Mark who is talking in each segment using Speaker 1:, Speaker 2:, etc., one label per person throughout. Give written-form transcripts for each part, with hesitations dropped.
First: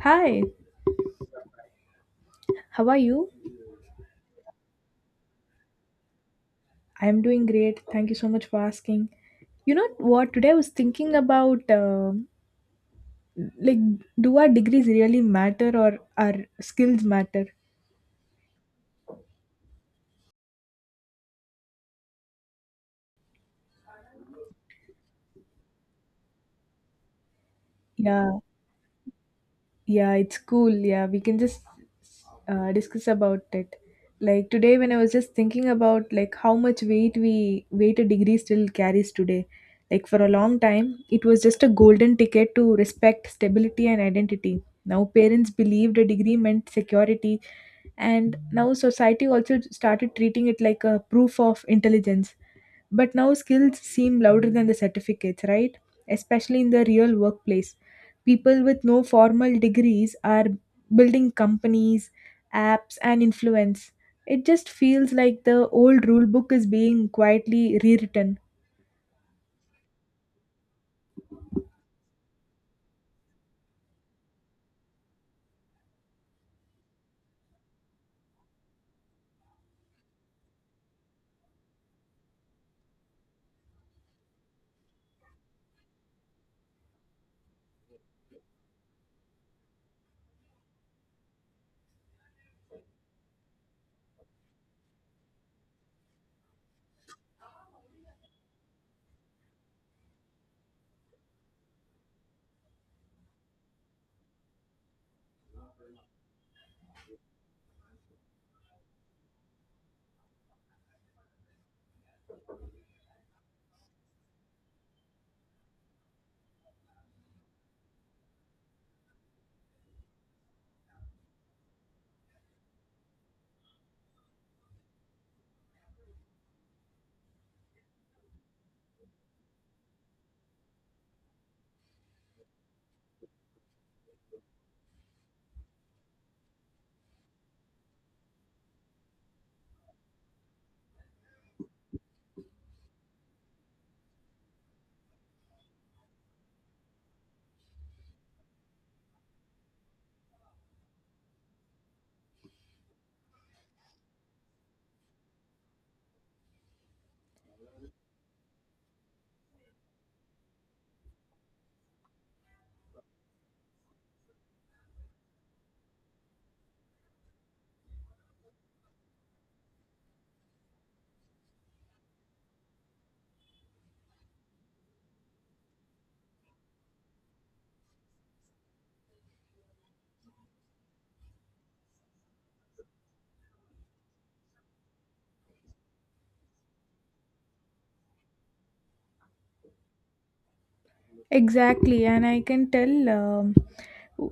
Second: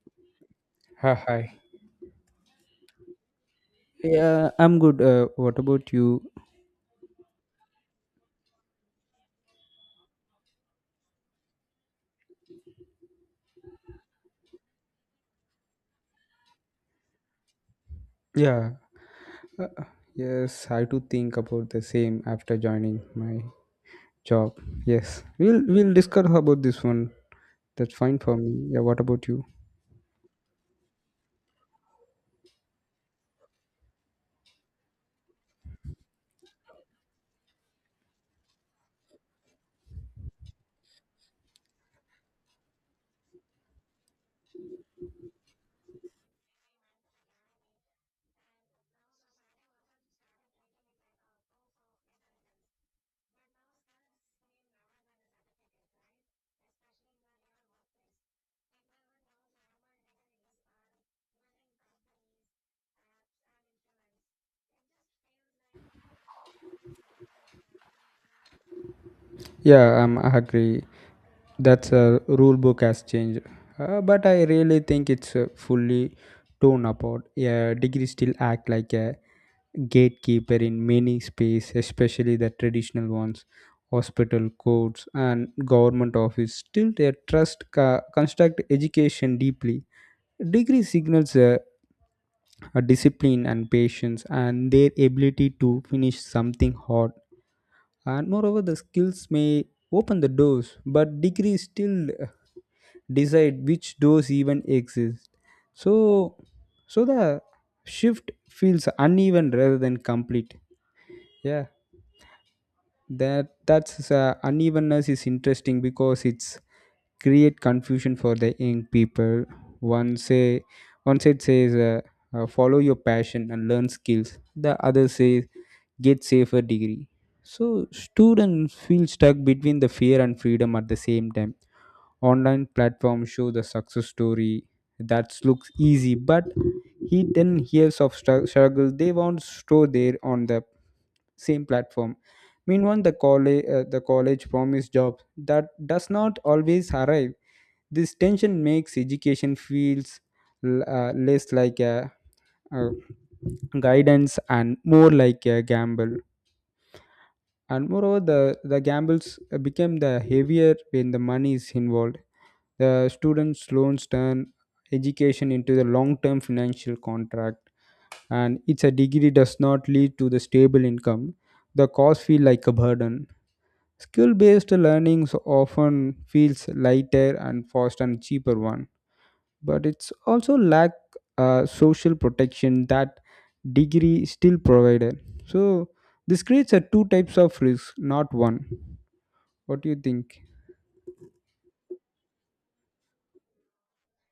Speaker 1: Hi,
Speaker 2: Ha, hi.
Speaker 1: how are you?
Speaker 2: Yeah, I'm good. What about you?
Speaker 1: I'm doing great. Thank you so much for asking. You know what? Today I was thinking about like, do our degrees really matter or our skills matter?
Speaker 2: Yeah. Uh, yes, I too think about the same after joining my job. Yes. We'll discuss about this one. That's fine
Speaker 1: Yeah,
Speaker 2: for me. Yeah, what about you?
Speaker 1: Yeah, it's cool. Yeah, we can just discuss about it. Like today, when I was just thinking about like how much weight we weight a degree still carries today. Like for a long time, it was just a golden ticket to respect, stability, and identity. Now parents believed a degree meant security, and now society also started treating it like a proof of intelligence. But now skills seem louder than the certificates, right? Especially in the real workplace. People with no formal degrees are building companies, apps, and influence. It just feels like the old rule book is being quietly rewritten.
Speaker 2: Yeah, I agree. That's a rule book has changed. But I really think it's fully torn apart. A degree still act like a gatekeeper in many space, especially the traditional ones, hospital, courts, and government office. Still, their trust construct education deeply. Degree signals a discipline and patience, and their ability to finish something hard. And moreover, the skills may open the doors, but degrees still decide which doors even exist. So, so the shift feels uneven rather than complete. Yeah. That's unevenness is interesting because it's create confusion for the young people one say one side says follow your passion and learn skills, the other says get safer degree. So students feel stuck between the fear and freedom at the same time. Online platforms show the success story that looks easy but hidden years of struggle they won't store there on the same platform. Meanwhile, the college promise jobs that does not always arrive. This tension makes education feels less like a guidance and more like a gamble. And moreover, the gambles become the heavier when the money is involved. The students' loans turn education into the long-term financial contract, and it's a degree does not lead to the stable income. The costs feel like a burden. Skill based learning so often feels lighter and fast and cheaper one, but it's also lack social protection that degree still provided. So this creates a two types of risk, not one. What do you think?
Speaker 1: Exactly, and I can tell,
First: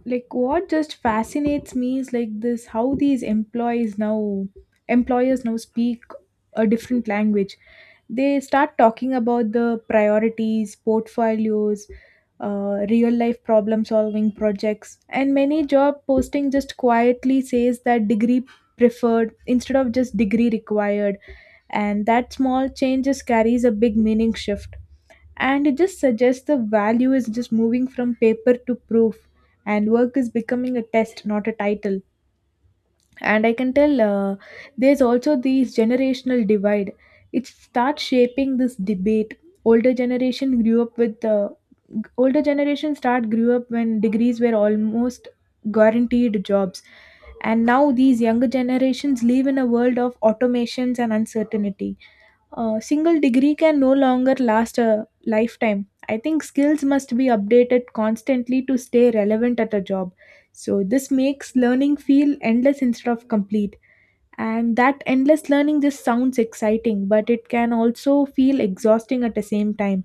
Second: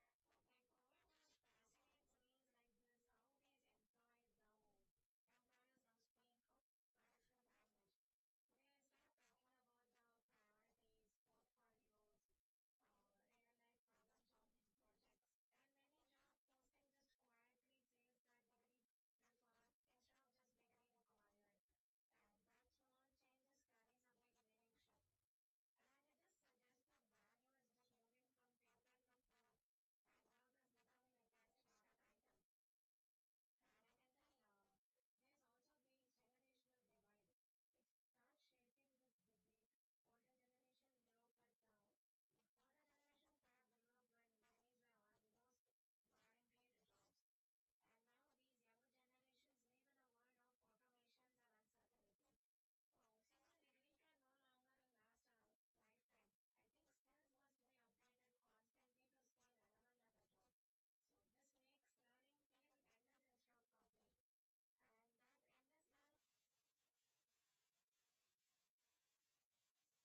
Speaker 1: what just fascinates me is like this how these employers now speak a different language. They start talking about the priorities, portfolios, real life problem solving projects, and many job posting just quietly says that degree preferred instead of just degree required, and that small changes carries a big meaning shift, and it just suggests the value is just moving from paper to proof, and work is becoming a test not a title. And I can tell, there's also this generational divide. It starts shaping this debate. older generation grew up with uh, Older generation start grew up when degrees were almost guaranteed jobs, and now these younger generations live in a world of automations and uncertainty. A single degree can no longer last a lifetime. I think skills must be updated constantly to stay relevant at a job. So, this makes learning feel endless instead of complete. And that endless learning just sounds exciting, but it can also feel exhausting at the same time.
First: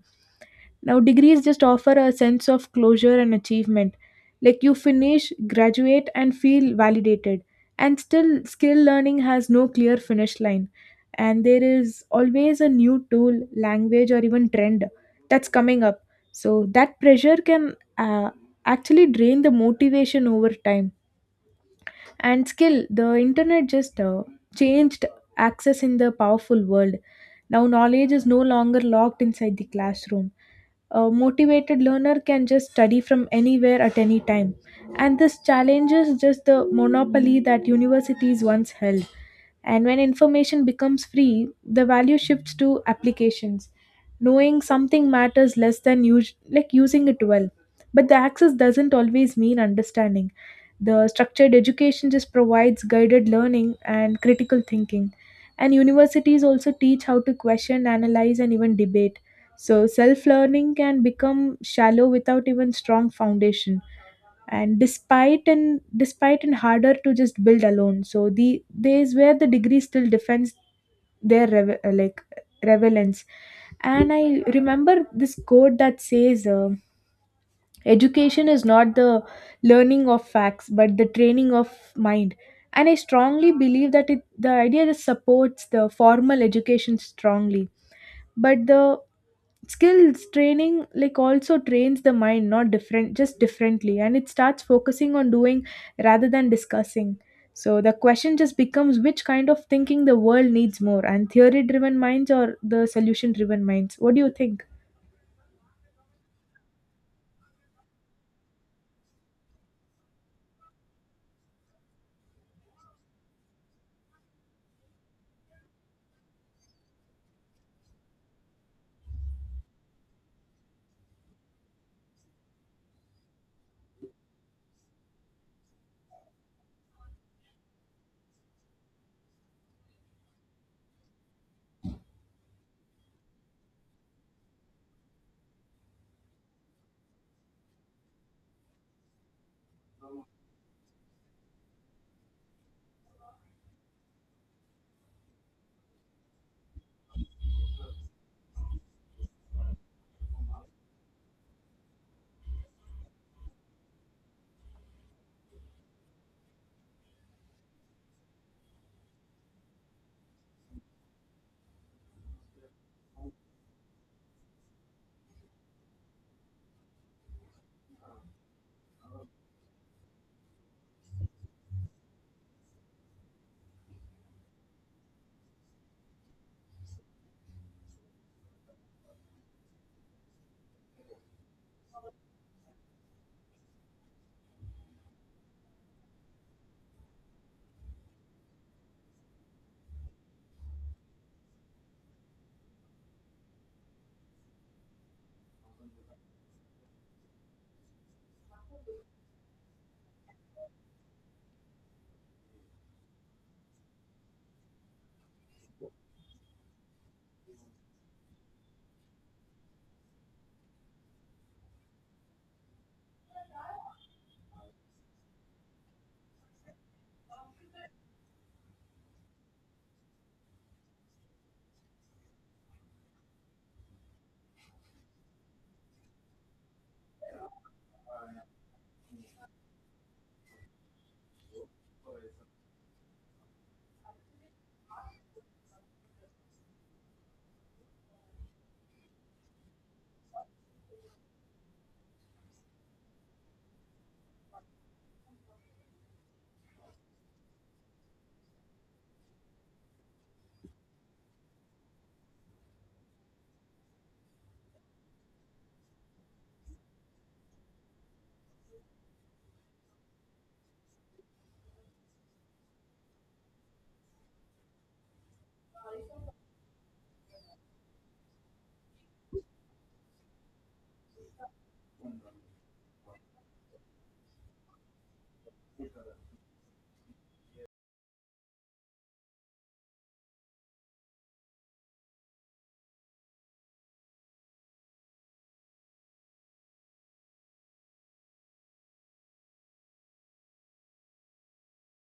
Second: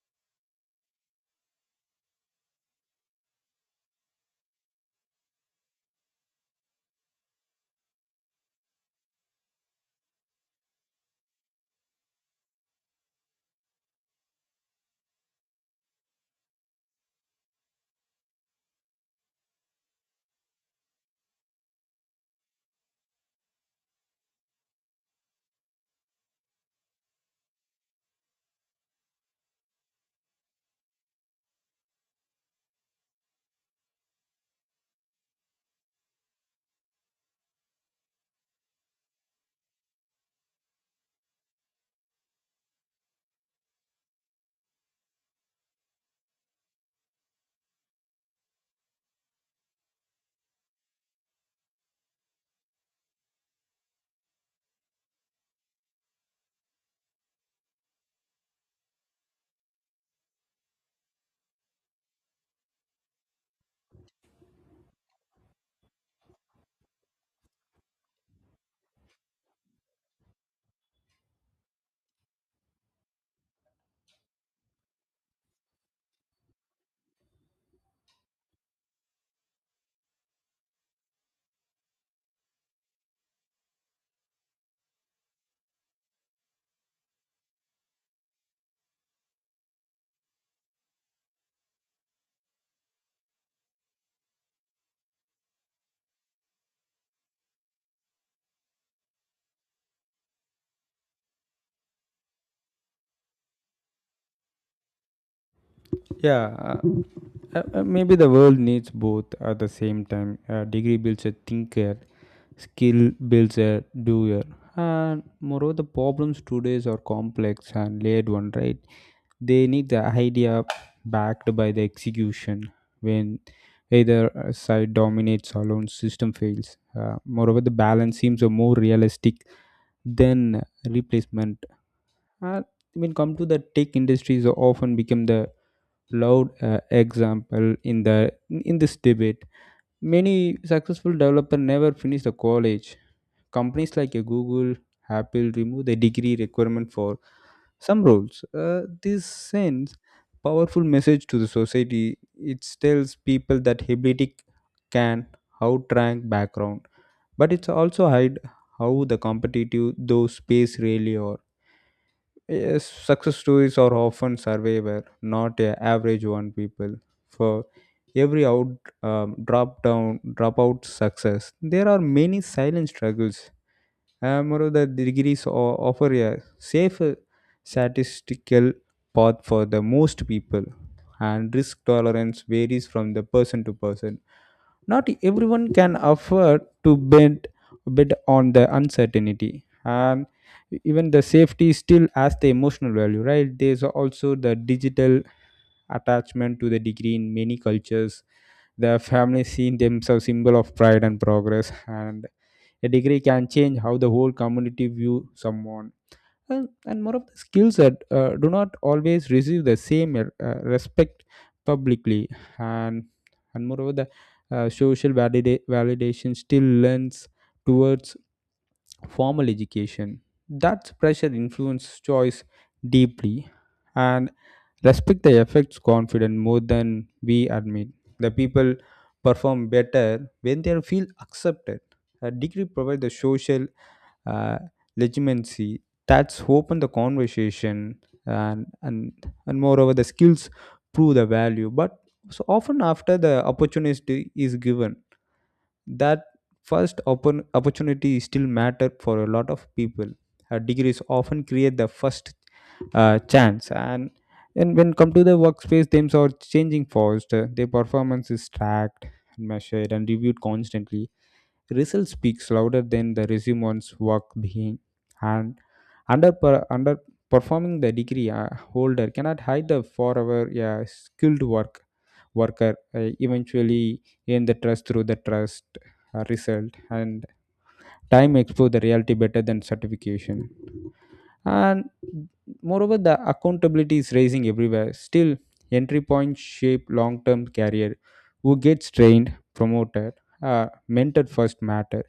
Speaker 1: Now, degrees just offer a sense of closure and achievement. Like you finish, graduate, and feel validated. And still, skill learning has no clear finish line. And there is always a new tool, language, or even trend that's coming up. So, that pressure can actually drain the motivation over time. And skill the internet just changed access in the powerful world. Now knowledge is no longer locked inside the classroom. A motivated learner can just study from anywhere at any time, and this challenges just the monopoly that universities once held. And when information becomes free, the value shifts to applications. Knowing something matters less than like using it well. But the access doesn't always mean understanding. The structured education just provides guided learning and critical thinking. And universities also teach how to question, analyze, and even debate. So self learning can become shallow without even strong foundation, and despite and despite and harder to just build alone. So the days where the degree still defends their like relevance. And I remember this quote that says, education is not the learning of facts but the training of mind. And I strongly believe that it the idea that supports the formal education strongly. But the skills training like also trains the mind, not different just differently, and it starts focusing on doing rather than discussing. So the question just becomes which kind of thinking the world needs more, and theory driven minds or the solution driven minds? What do you think?
Speaker 2: Yeah, maybe the world needs both at the same time. A degree builds a thinker, skill builds a doer. And moreover, the problems today are complex and layered one, right? They need the idea backed by the execution. When either side dominates alone, system fails. Moreover, the balance seems a more realistic than replacement. Uh, when come to the tech industries, often become the loud example in this debate. Many successful developer never finish the college. Companies like Google, Apple remove the degree requirement for some roles. This sends powerful message to the society. It tells people that ability can outrank background, but it's also hide how the competitive those space really are. Yes, success stories are often survivor, not a average one. People for every out drop down dropout success, there are many silent struggles. Moreover, the degrees offer a safer statistical path for the most people, and risk tolerance varies from the person to person. Not everyone can afford to bet on the uncertainty, and even the safety still has the emotional value, right? There's also the digital attachment to the degree in many cultures. The family seen themselves symbol of pride and progress, and a degree can change how the whole community view someone, and more of the skills that do not always receive the same respect publicly. And and moreover the social validation still lends towards formal education. That pressure influences choice deeply, and respect the affects confidence more than we admit. The people perform better when they feel accepted. A degree provides the social uh, legitimacy that's open the conversation. And and and moreover the skills prove the value but so often after the opportunity is given, that first open opportunity still matter for a lot of people. Degrees often create the first chance. And when come to the workspace themselves are changing fast, their performance is tracked, measured and reviewed constantly. Result speaks louder than the resume's work being. And under underperforming the degree holder cannot hide the forever. Skilled worker eventually earn the trust through the trust result, and time expose the reality better than certification. And moreover the accountability is rising everywhere. Still entry points shape long-term career. Who gets trained, promoted, mentored first matter.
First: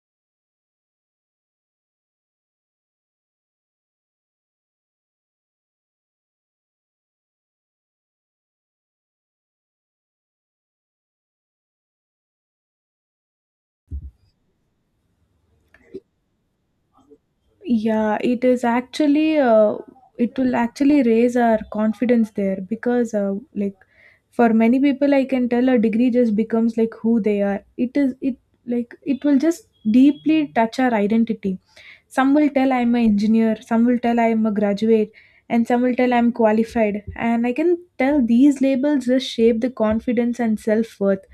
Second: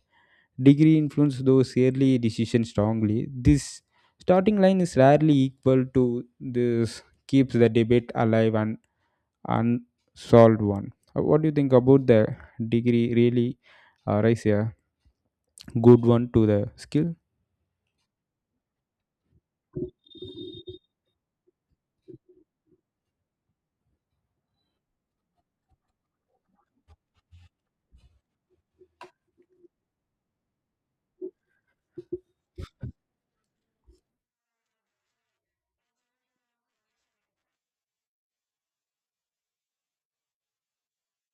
Speaker 2: Degree influence those early decisions strongly. This starting line is rarely equal to this keeps the debate alive and unsolved one. What do you think about the degree really rise a good one to the skill?
Speaker 1: Yeah, it is actually it will actually raise our confidence there, because like for many people I can tell a degree just becomes like who they are. It is it Like it will just deeply touch our identity. Some will tell I'm an engineer, some will tell I'm a graduate, and some will tell I'm qualified. And I can tell these labels just shape the confidence and self worth.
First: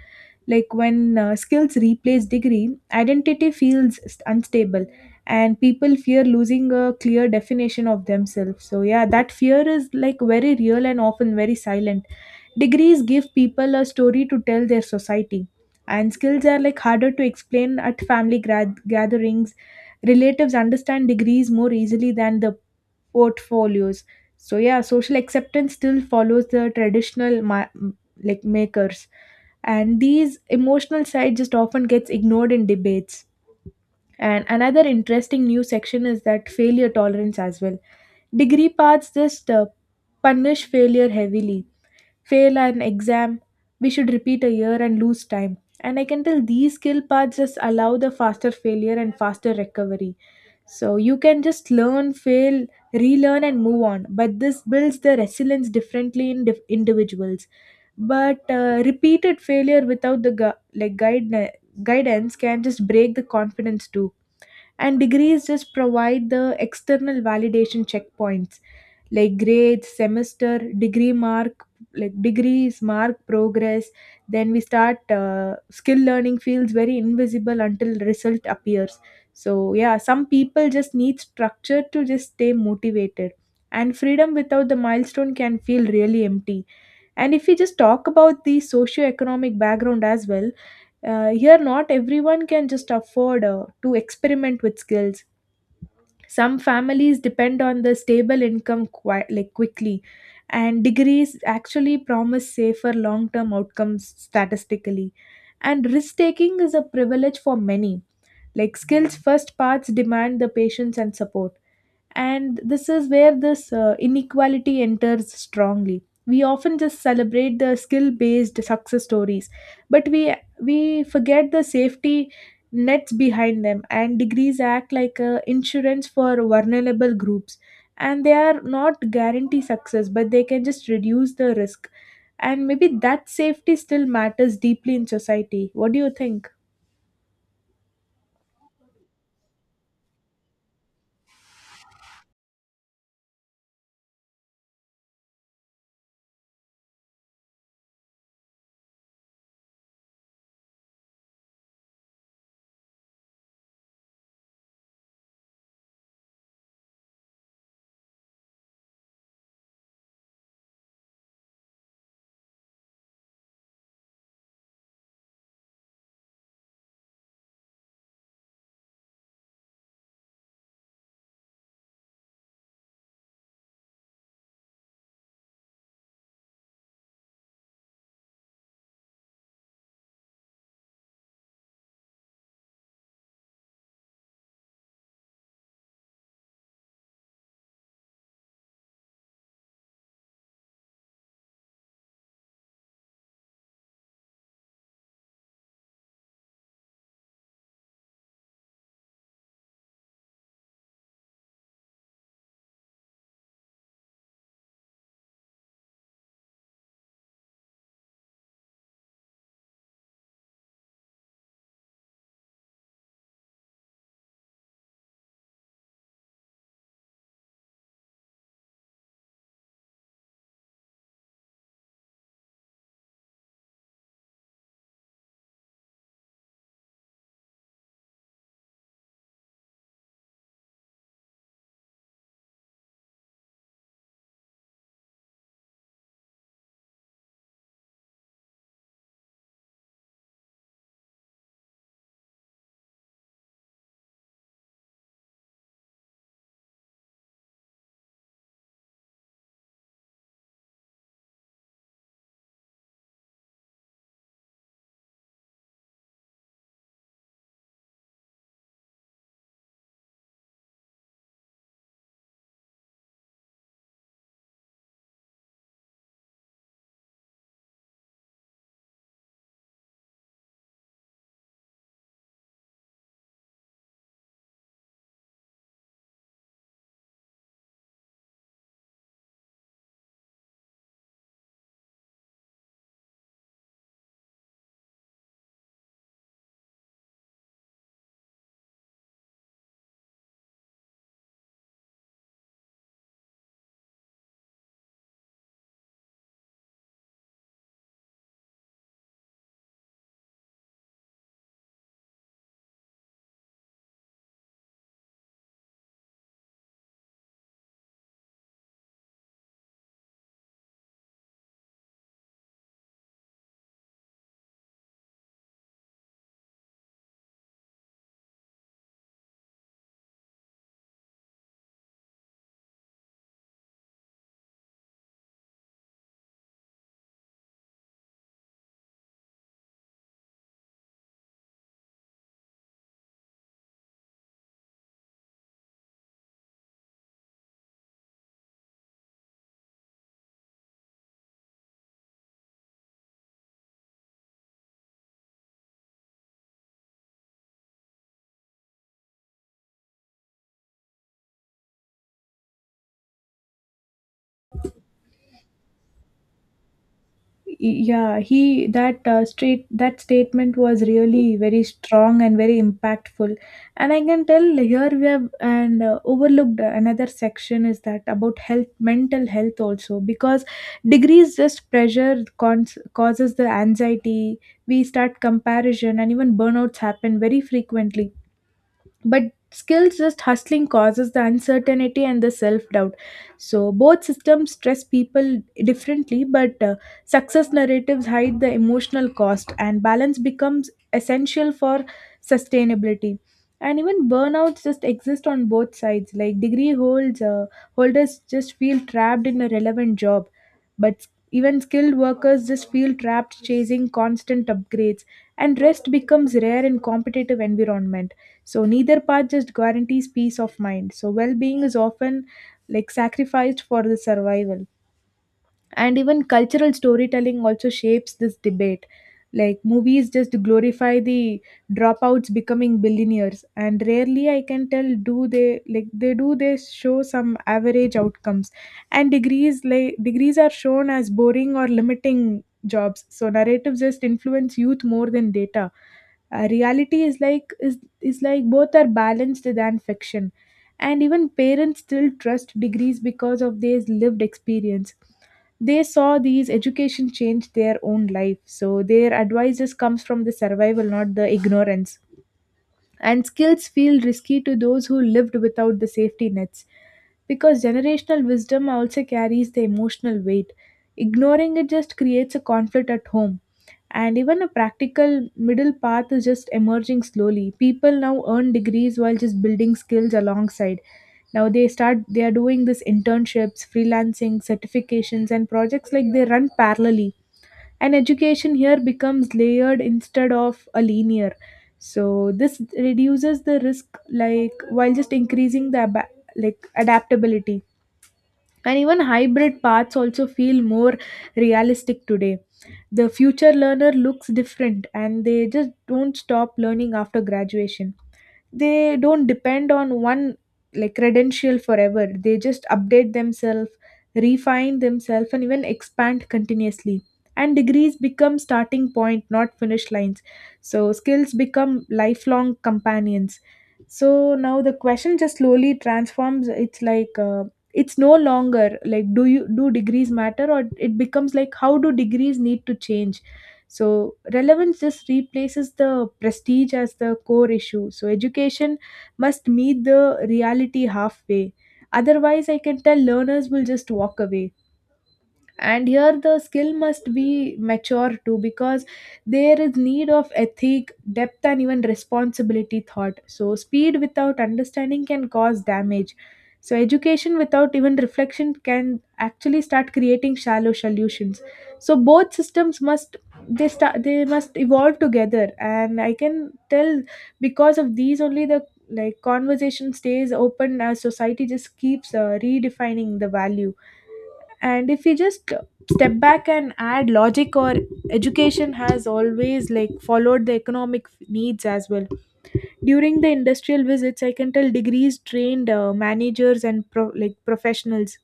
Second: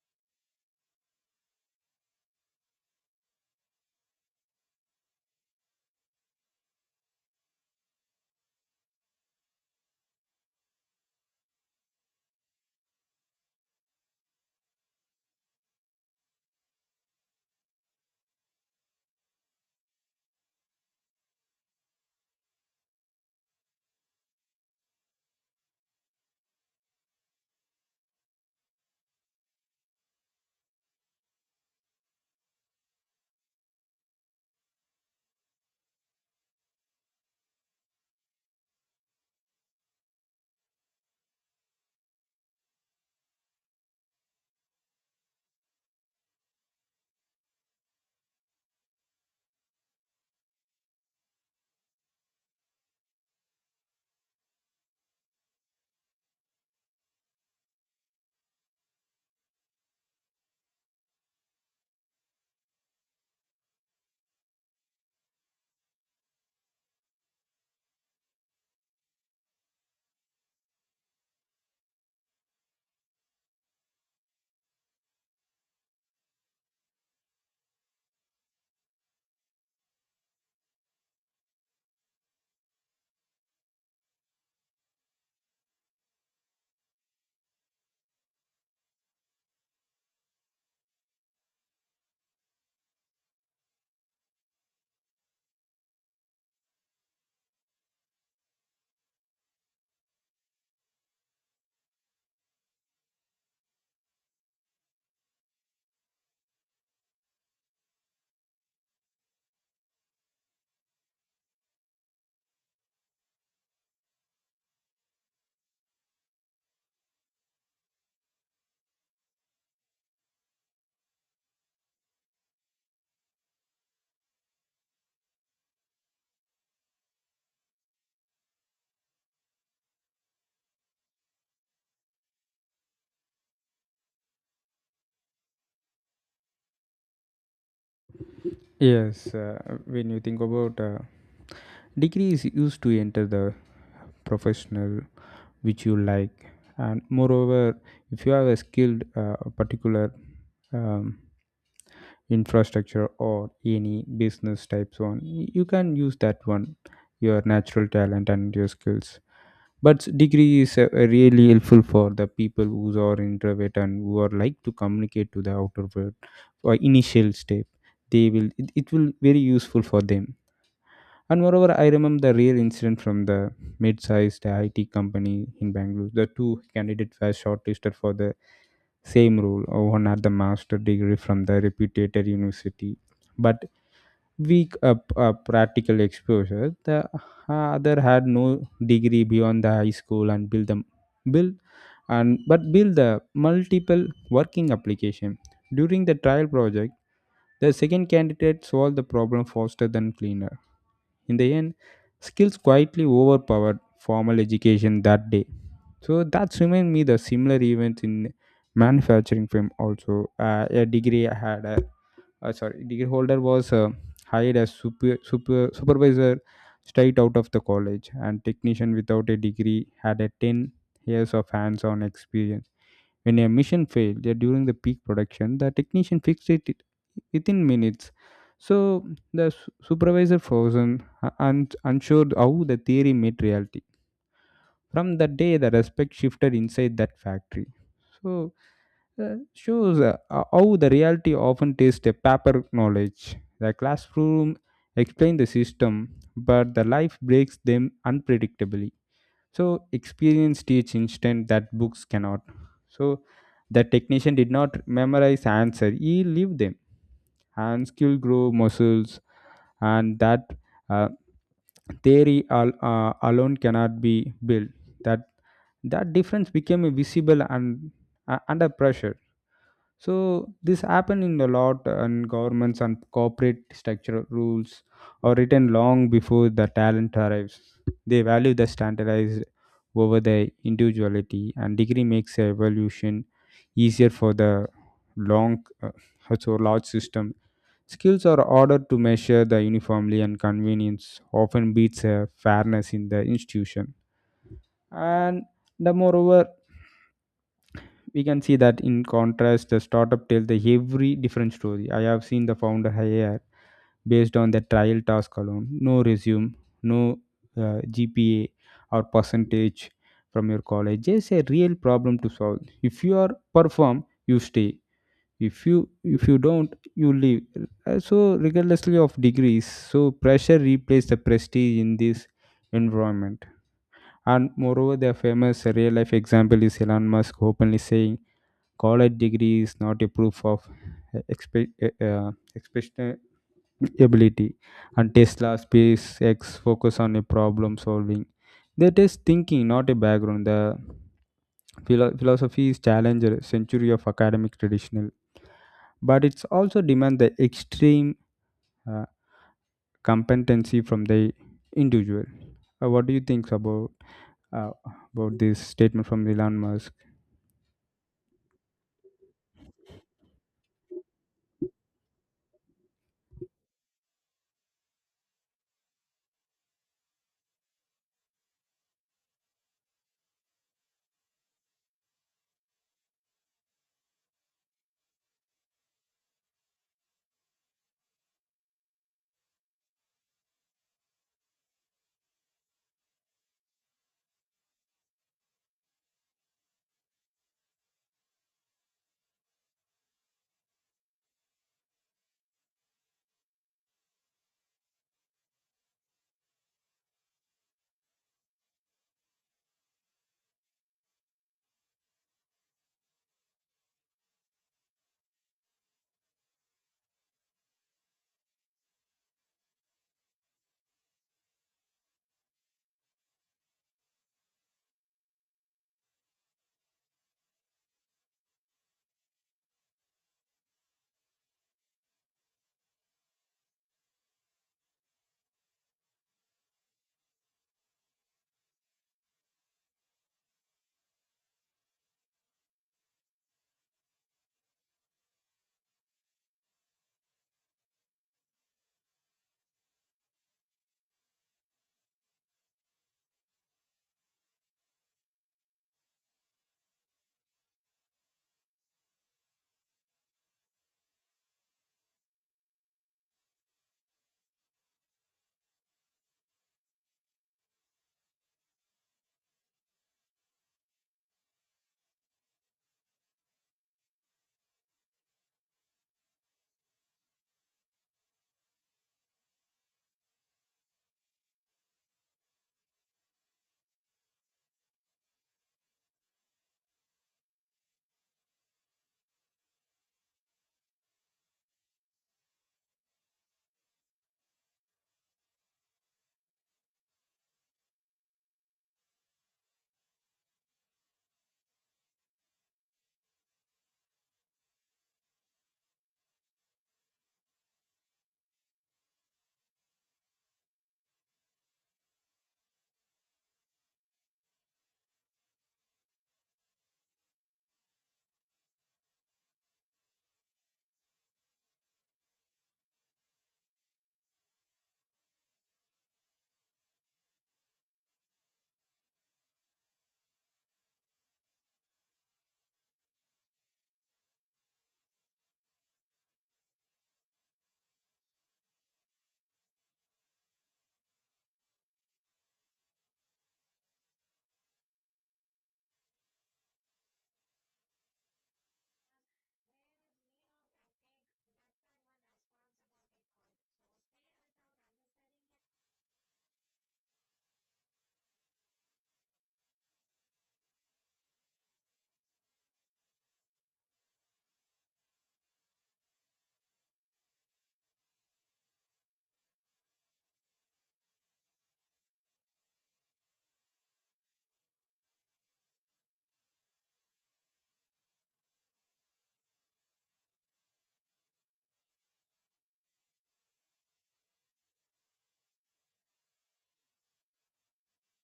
Speaker 1: Like when skills replace degree, identity feels unstable, and people fear losing a clear definition of themselves. So, yeah, that fear is like very real and often very silent. Degrees give people a story to tell their society, and skills are like harder to explain at family gatherings. Relatives understand degrees more easily than the portfolios. So yeah, social acceptance still follows the traditional like makers, and these emotional side just often gets ignored in debates. And another interesting new section is that failure tolerance as well. Degree paths just punish failure heavily. Fail an exam, we should repeat a year and lose time. And I can tell these skill paths just allow the faster failure and faster recovery. So you can just learn, fail, relearn, and move on. But this builds the resilience differently in individuals. But repeated failure without the like guide guidance can just break the confidence too. And degrees just provide the external validation checkpoints, like grades, semester, degree mark. Like degrees mark progress, then we start skill learning feels very invisible until result appears. So yeah, some people just need structure to just stay motivated, and freedom without the milestone can feel really empty. And if we just talk about the socio-economic background as well, here not everyone can just afford to experiment with skills. Some families depend on the stable income quite like quickly, and degrees actually promise safer long-term outcomes statistically. And risk-taking is a privilege for many. Like skills first paths demand the patience and support. And this is where this inequality enters strongly. We often just celebrate the skill based success stories, but we forget the safety nets behind them, and degrees act like insurance for vulnerable groups. And they are not guarantee success, but they can just reduce the risk. And maybe that safety still matters deeply in society. What do you think?
Speaker 2: Yes, when you think about, degree is used to enter the professional which you like. And moreover, if you have a skilled particular um, infrastructure or any business types one, you can use that one, your natural talent and your skills. But degree is really helpful for the people who are introvert and who are like to communicate to the outer world. For initial step, it will very useful for them. And moreover, I remember the real incident from the mid-sized IT company in Bangalore. The two candidates were shortlisted for the same rule. One at the master degree from the reputed university, but weak practical exposure. The other had no degree beyond the high school, and build them build and but build the multiple working application. During the trial project, the second candidate solved the problem faster than cleaner. In the end, skills quietly overpowered formal education that day. So that's remind me the similar event in manufacturing firm also. A degree I had, Sorry, degree holder was hired as supervisor straight out of the college, and technician without a degree had a 10 years of hands-on experience. When a mission failed during the peak production, the technician fixed it within minutes. So the supervisor frozen, unsure how the theory met reality. From that day, the respect shifted inside that factory. So, shows how the reality often tastes a paper knowledge. The classroom explain the system, but the life breaks them unpredictably. So, experience teach instant that books cannot. So, the technician did not memorize answer; he lived them. And skill grow muscles, and that uh, theory alone cannot be built. That that difference became visible and under pressure. So this happened in a lot, and governments and corporate structure rules are written long before the talent arrives. They value the standardized over the individuality, and degree makes evolution easier for the long so large system. Skills are ordered to measure the uniformly, and convenience often beats a fairness in the institution. And the moreover, we can see that in contrast, the startup tells the every different story. I have seen the founder hire based on the trial task alone, no resume, no GPA or percentage from your college. It's a real problem to solve. If you are perform, you stay. If you don't, you leave. So regardlessly of degrees, so pressure replaced the prestige in this environment. And moreover, the famous real life example is Elon Musk openly saying college degree is not a proof of expression ability. And Tesla, SpaceX focus on a problem solving, that is thinking, not a background. The philosophy is challenger century of academic traditional, but it's also demand the extreme uh, competency from the individual. What do you think uh, about this statement from Elon Musk?
Speaker 1: Yeah, he that straight that statement was really very strong and very impactful. And I can tell here we have and overlooked another section is that about health, mental health also, because degrees just pressure causes the anxiety. We start comparison, and even burnouts happen very frequently. But still, just hustling causes the uncertainty and the self-doubt. So both systems stress people differently, but success narratives hide the emotional cost, and balance becomes essential for sustainability. And even burnouts just exist on both sides. Like degree holds holders just feel trapped in a relevant job, but even skilled workers just feel trapped chasing constant upgrades, and rest becomes rare in competitive environment. So neither path just guarantees peace of mind, so well-being is often like sacrificed for the survival. And even cultural storytelling also shapes this debate. Like movies just glorify the dropouts becoming billionaires, and rarely I can tell do they like they do they show some average outcomes. And degrees are shown as boring or limiting jobs, so narratives just influence youth more than data. Reality is both are balanced than fiction. And even parents still trust degrees because of their lived experience. They saw these education change their own life, so their advices comes from the survival not the ignorance. And skills feel risky to those who lived without the safety nets, because generational wisdom also carries the emotional weight. Ignoring it just creates a conflict at home. And even a practical middle path is just emerging slowly. People now earn degrees while just building skills alongside. Now they are doing this internships, freelancing, certifications, and projects, like they run parallelly. And education here becomes layered instead of a linear. So this reduces the risk, like while just increasing the like adaptability. And even hybrid paths also feel more realistic today. The future learner looks different, and they just don't stop learning after graduation. They don't depend on one like credential forever. They just update themselves, refine themselves, and even expand continuously. And degrees become starting point, not finish lines. So skills become lifelong companions. So now the question just slowly transforms. It's like, it's no longer like do you do degrees matter, or it becomes like how do degrees need to change. So relevance just replaces the prestige as the core issue. So education must meet the reality halfway, otherwise I can tell learners will just walk away. And here the skill must be mature too, because there is need of ethic depth and even responsibility thought. So speed without understanding can cause damage. So education without even reflection can actually start creating shallow solutions. So both systems must they must evolve together. And I can tell because of these only the like conversation stays open as society just keeps redefining the value. And if we just step back and add logic, or education has always like followed the economic needs as well. During the industrial visits I can tell degrees trained managers and like professionals.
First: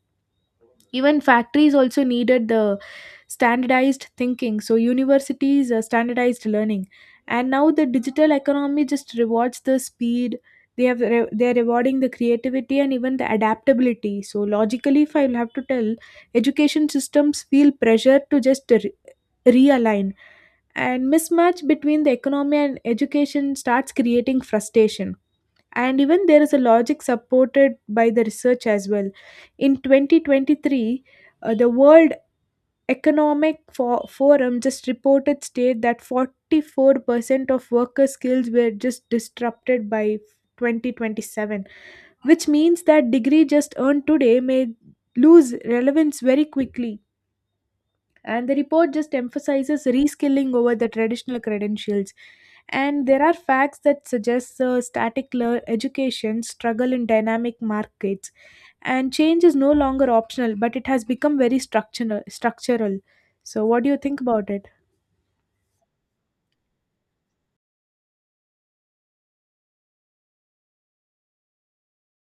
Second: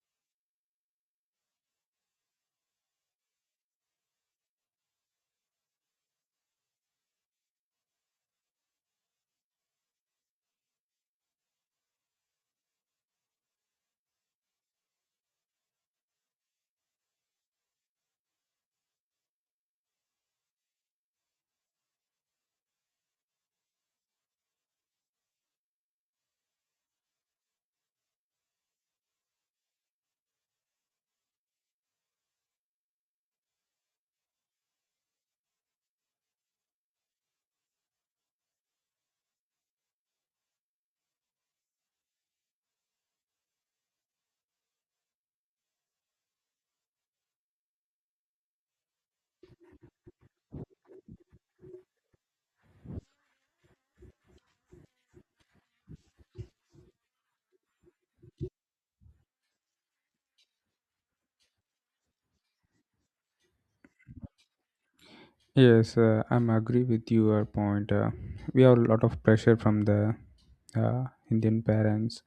Speaker 1: Even factories also needed the standardized thinking, so universities standardized learning. And Now the digital economy just rewards the speed. They're rewarding the creativity and even the adaptability. So logically, if I will have to tell, education systems feel pressure to just realign, and mismatch between the economy and education starts creating frustration. And even there is a logic supported by the research as well. In 2023, the world economic forum just reported state that 44% of worker skills were just disrupted by 2027, which means that degree just earned today may lose relevance very quickly. And the report just emphasizes reskilling over the traditional credentials. And there are facts that suggest static education struggle in dynamic markets. And change is no longer optional, but it has become very structural. So, what do you think about it?
Speaker 2: Yes, I'm agree with your point. We have a lot of pressure from the uh, Indian parents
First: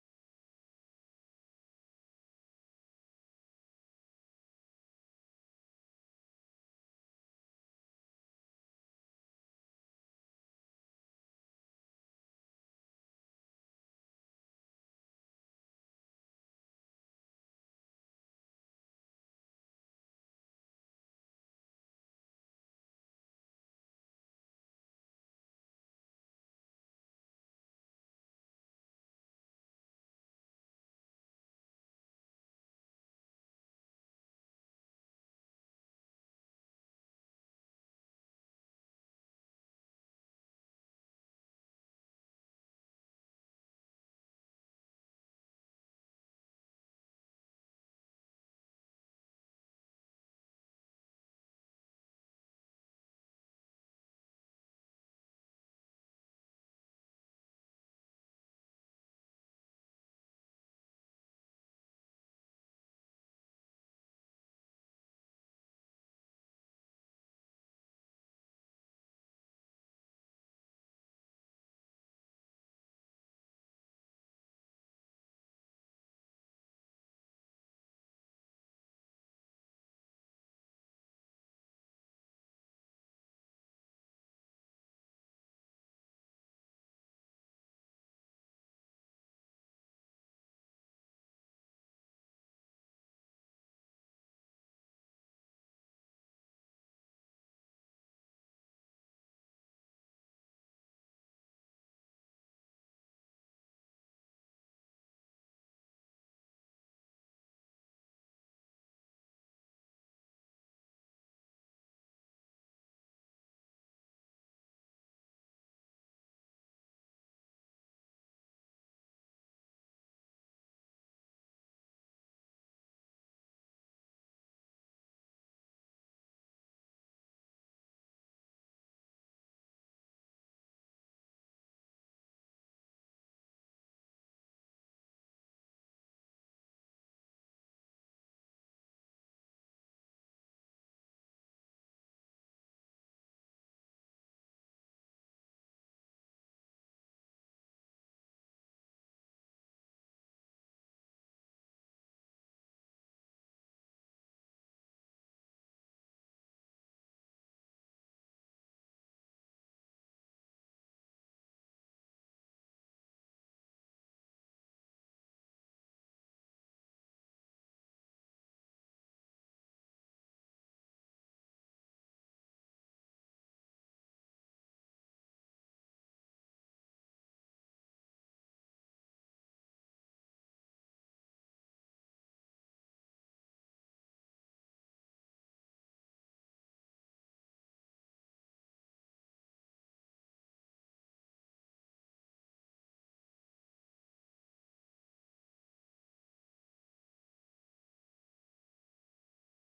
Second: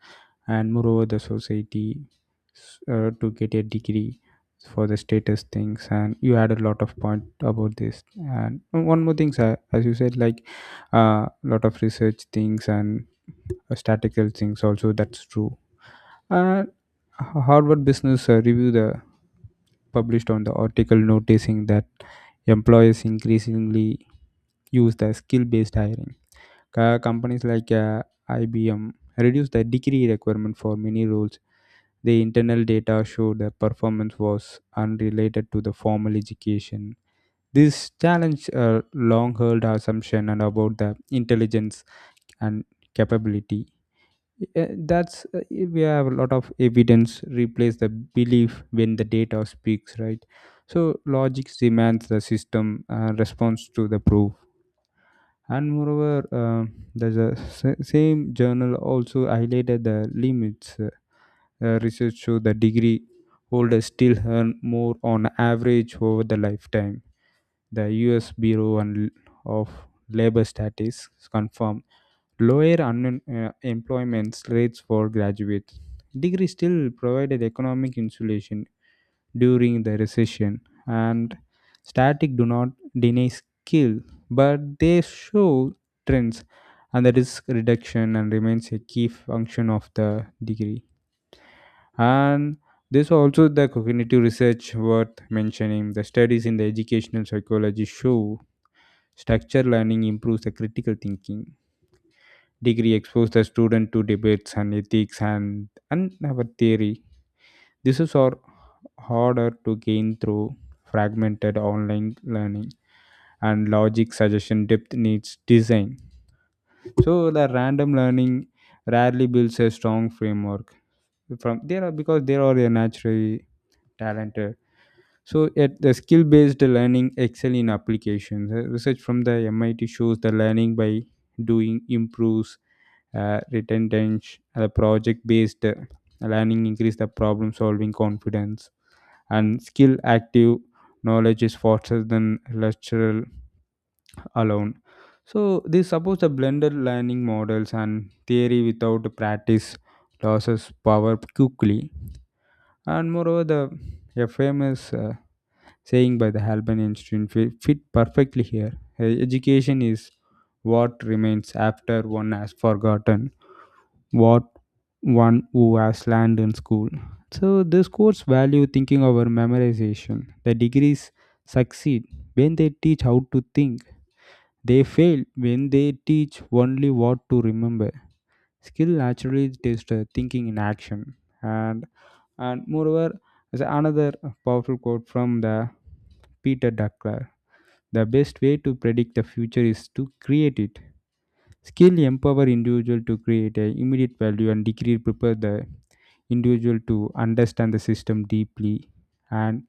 Speaker 2: and moreover the society, to get a degree for the status things. And you had a lot of point about this. And one more thing, sir, as you said, like a lot of research things and statistical things also, that's true. And Harvard Business Review the published on the article noticing that employers increasingly use the skill based hiring. Companies like IBM reduce the degree requirement for many roles. The internal data showed that performance was unrelated to the formal education. This challenge long held assumption and about the intelligence and capability. That's We have a lot of evidence replace the belief when the data speaks, right? So logic demands the system response to the proof. And moreover, there's a same journal also highlighted the limits. Research show the degree holders still earn more on average over the lifetime. The U.S. Bureau of Labor Statistics confirm lower unemployment rates for graduates. Degrees still provided economic insulation during the recession, and static do not deny skill, but they show trends, and the risk reduction and remains a key function of the degree. And there's also the cognitive research worth mentioning. The studies in the educational psychology show structured learning improves the critical thinking. Degree expose the student to debates and ethics and our theory. This is our harder to gain through fragmented online learning. And logic suggestion depth needs design, so the random learning rarely builds a strong framework from there, are because there are a naturally talented. So, at the skill based learning excel in applications. Research from the MIT shows the learning by doing improves retention. The project based learning increase the problem solving confidence, and skill active knowledge is faster than lecturer alone. So, this supports the blended learning models, and theory without practice loses power quickly. And moreover, the FMS saying by the Albert Einstein fit perfectly here. Education is what remains after one has forgotten what one who has learned in school. So this course value thinking over memorization. The degrees succeed when they teach how to think. They fail when they teach only what to remember. Skill naturally tests thinking in action. And and moreover, there's another powerful quote from the Peter Duckler. The best way to predict the future is to create it. Skill empower individual to create a immediate value, and degree prepare the individual to understand the system deeply. And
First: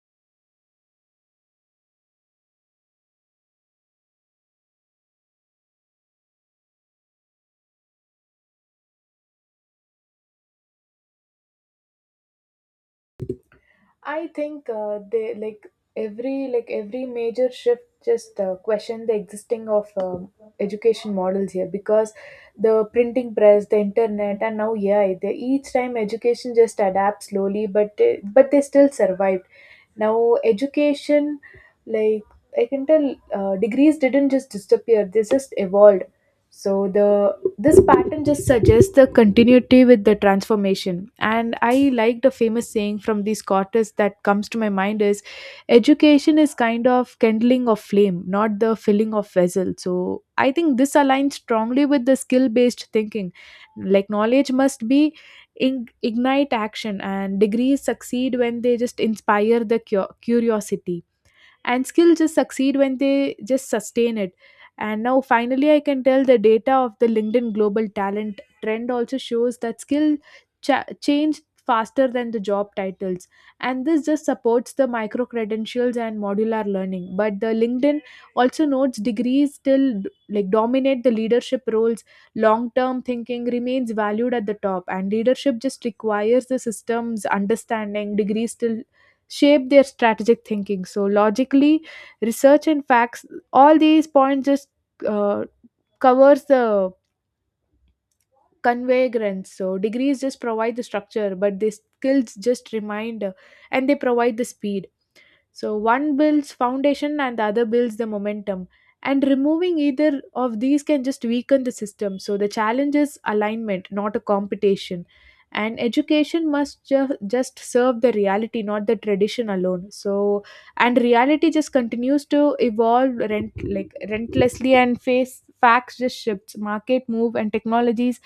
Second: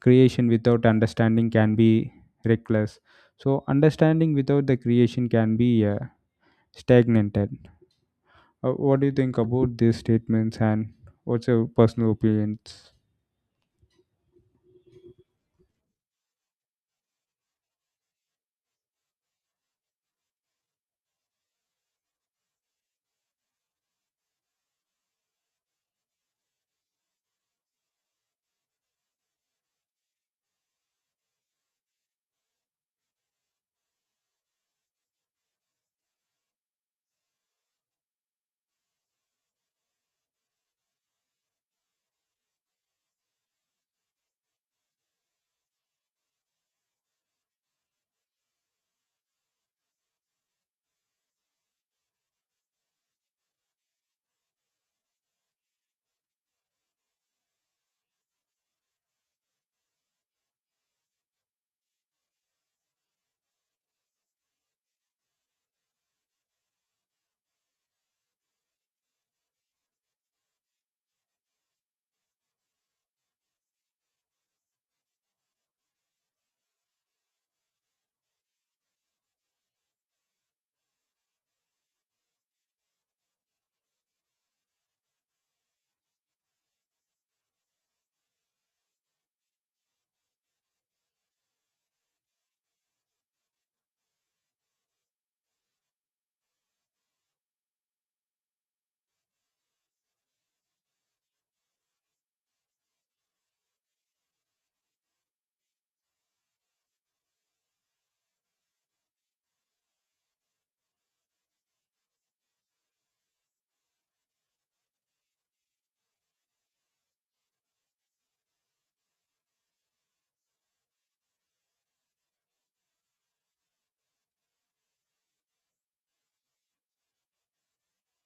Speaker 2: creation without understanding can be reckless. So understanding without the creation can be stagnated. What do you think about these statements, and what's your personal opinions?
Speaker 1: I think they like every major shift just question the existing of education models here, because the printing press, the internet, and now AI. They, each time education just adapts slowly, but they still survive. Now, education, like, I can tell, degrees didn't just disappear; they just evolved. So the this pattern just suggests the continuity with the transformation. And I like the famous saying from the Scottish that comes to my mind is, education is kind of kindling of flame, not the filling of vessel. So I think this aligns strongly with the skill based thinking. Like, knowledge must be ignite action, and degrees succeed when they just inspire the curiosity, and skill just succeed when they just sustain it. And now finally I can tell the data of the LinkedIn global talent trend also shows that skill change faster than the job titles, and this just supports the micro credentials and modular learning. But the LinkedIn also notes degrees still like dominate the leadership roles. Long term thinking remains valued at the top, and leadership just requires the systems understanding. Degrees still shape their strategic thinking. So, logically, research and facts, all these points just uh, covers the convergence. So degrees just provide the structure, but the skills just remind, and they provide the speed. So one builds foundation and the other builds the momentum. And removing either of these can just weaken the system. So the challenge is alignment, not a competition. And education must just serve the reality, not the tradition alone. So, and reality just continues to evolve rent like relentlessly, and face facts just shifts, market move, and technologies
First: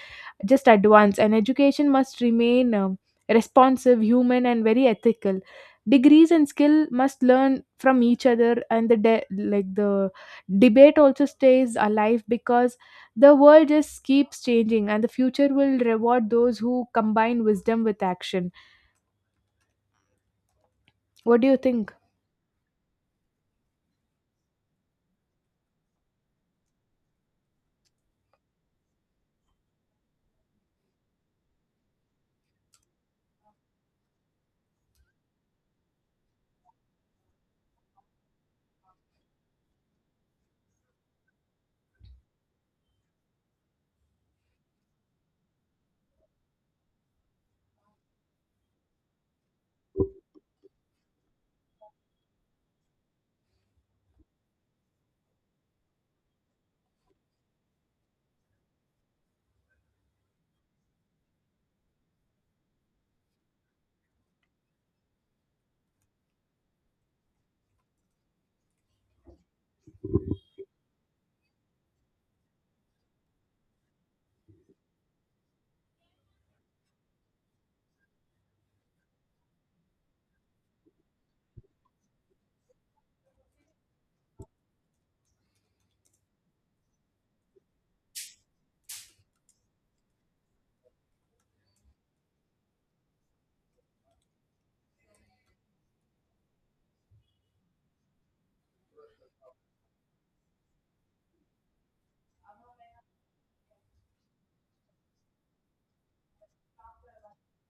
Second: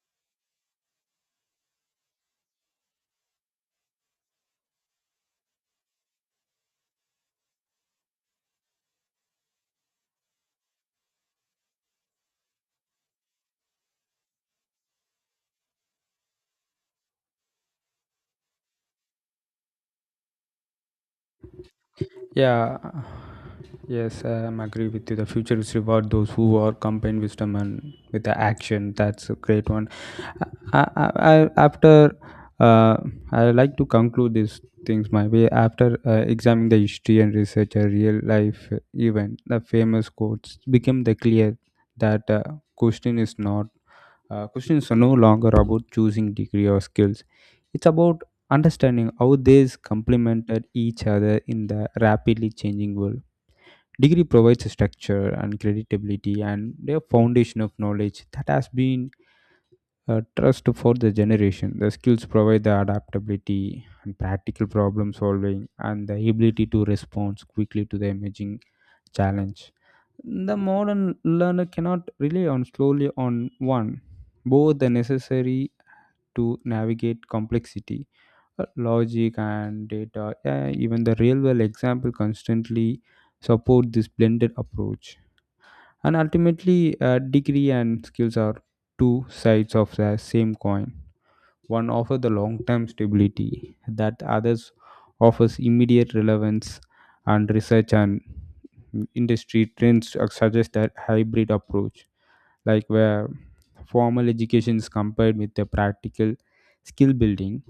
Speaker 1: just advance, and education must remain responsive, human, and very ethical. Degrees and skill must learn from each other, and the debate also stays alive because the world just keeps changing, and the future will reward those who combine wisdom with action. What do you think?
Speaker 2: Yeah, yes, I'm agree with you. The future is reward those who are combined wisdom and with the action. That's a great one. I, I, I, after uh, I like to conclude these things my way. After examining the history and research, a real life event, the famous quotes became the clear that question is not questions are no longer about choosing degree or skills. It's about understanding how these complemented each other in the rapidly changing world. Degree provides a structure and credibility and a foundation of knowledge that has been a trust for the generation. The skills provide the adaptability and practical problem solving and the ability to respond quickly to the emerging challenge. The modern learner cannot rely on slowly on one. Both the necessary to navigate complexity, logic, and data. Yeah, yeah, even the real world example constantly support this blended approach. And ultimately, degree and skills are two sides of the same coin. One offers the long term stability, that others offers immediate relevance. And research and industry trends suggest that hybrid approach, like where formal education is compared with the practical skill building,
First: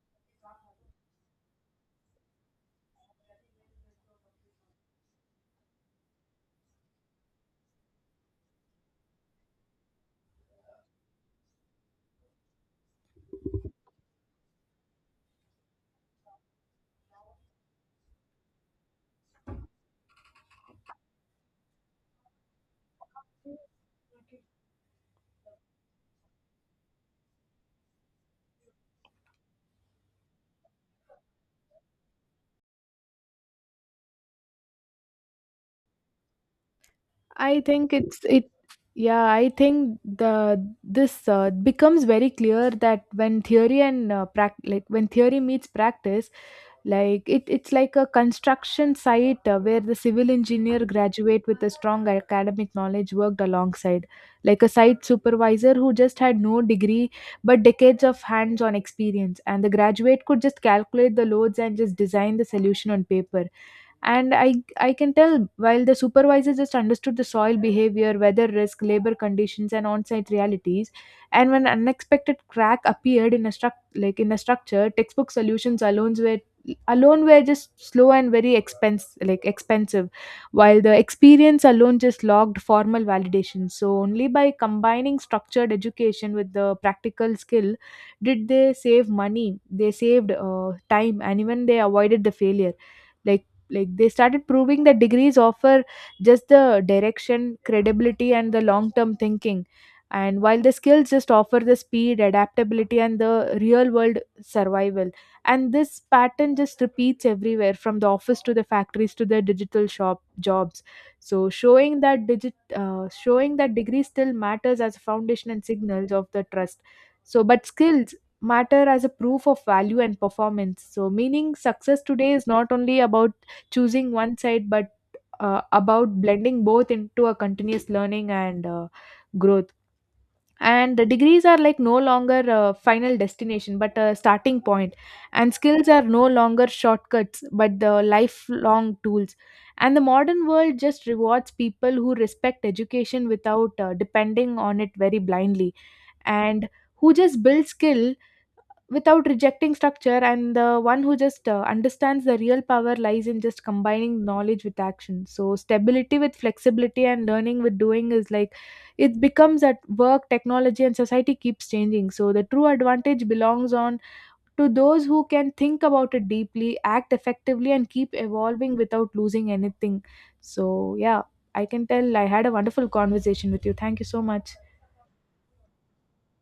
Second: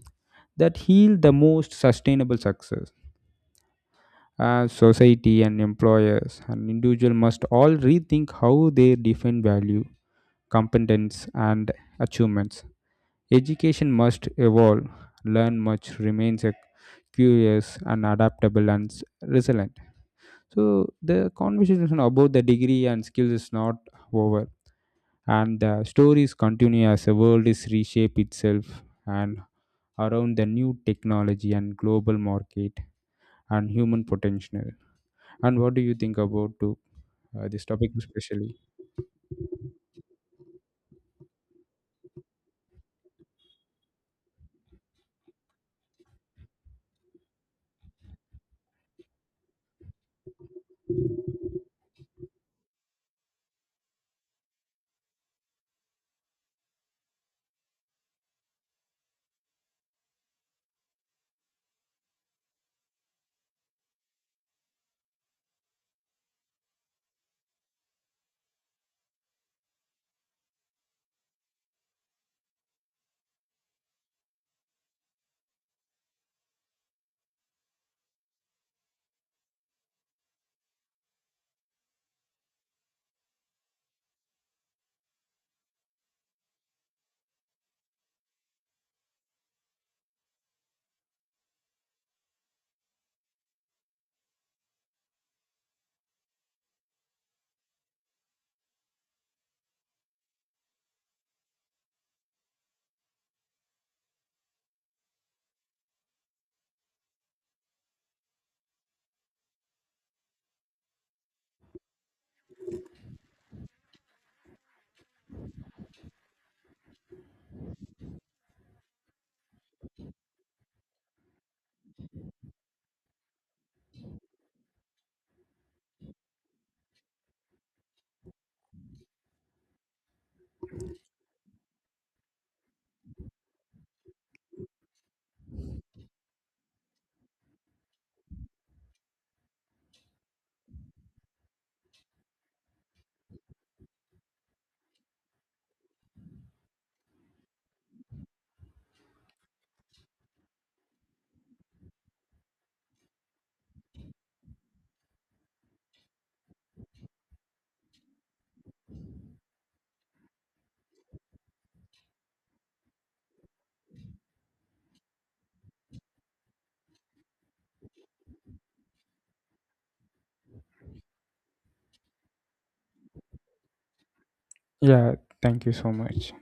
Speaker 2: that yield the most sustainable success. As society and employers and individual must all rethink how they define value, competence, and achievements. Education must evolve, learn much, remains a curious and adaptable and resilient. So the conversation about the degree and skills is not over, and the stories continue as the world is reshape itself and around the new technology and global market and human potential. And what do you think about
Speaker 1: I
Speaker 2: this topic
Speaker 1: think it's it
Speaker 2: especially?
Speaker 1: Yeah, I think the this becomes very clear that when theory and when theory meets practice, like it's like a construction site, where the civil engineer graduate with a strong academic knowledge worked alongside like a site supervisor who just had no degree but decades of hands-on experience, and the graduate could just calculate the loads and just design the solution on paper. And I can tell, while the supervisor just understood the soil behavior, weather risk, labor conditions, and on-site realities. And when unexpected crack appeared in a structure, textbook solutions alone were just slow and very expense like expensive, while the experience alone just logged formal validation. So only by combining structured education with the practical skill, did they save money, they saved time, and even they avoided the failure. Like like they started proving that degrees offer just the direction, credibility, and the long term thinking, and while the skills just offer the speed, adaptability, and the real world survival. And this pattern just repeats everywhere, from the office to the factories to the digital shop jobs. So showing that degree still matters as a foundation and signals of the trust. So but skills matter as a proof of value and performance. So meaning success today is not only about choosing one side, but about blending both into a continuous learning and growth. And the degrees are like no longer a final destination but a starting point, and skills are no longer shortcuts but the lifelong tools. And the modern world just rewards people who respect education without depending on it very blindly, and who just build skill without rejecting structure, and the one who just understands the real power lies in just combining knowledge with action. So stability with flexibility and learning with doing, is like, it becomes at work, technology and society keeps changing. So the true advantage belongs on to those who can think about it deeply, act effectively, and keep evolving without losing anything. So yeah, I can tell I had a wonderful conversation with you. Thank you so much.
Speaker 2: Yeah, thank you so much.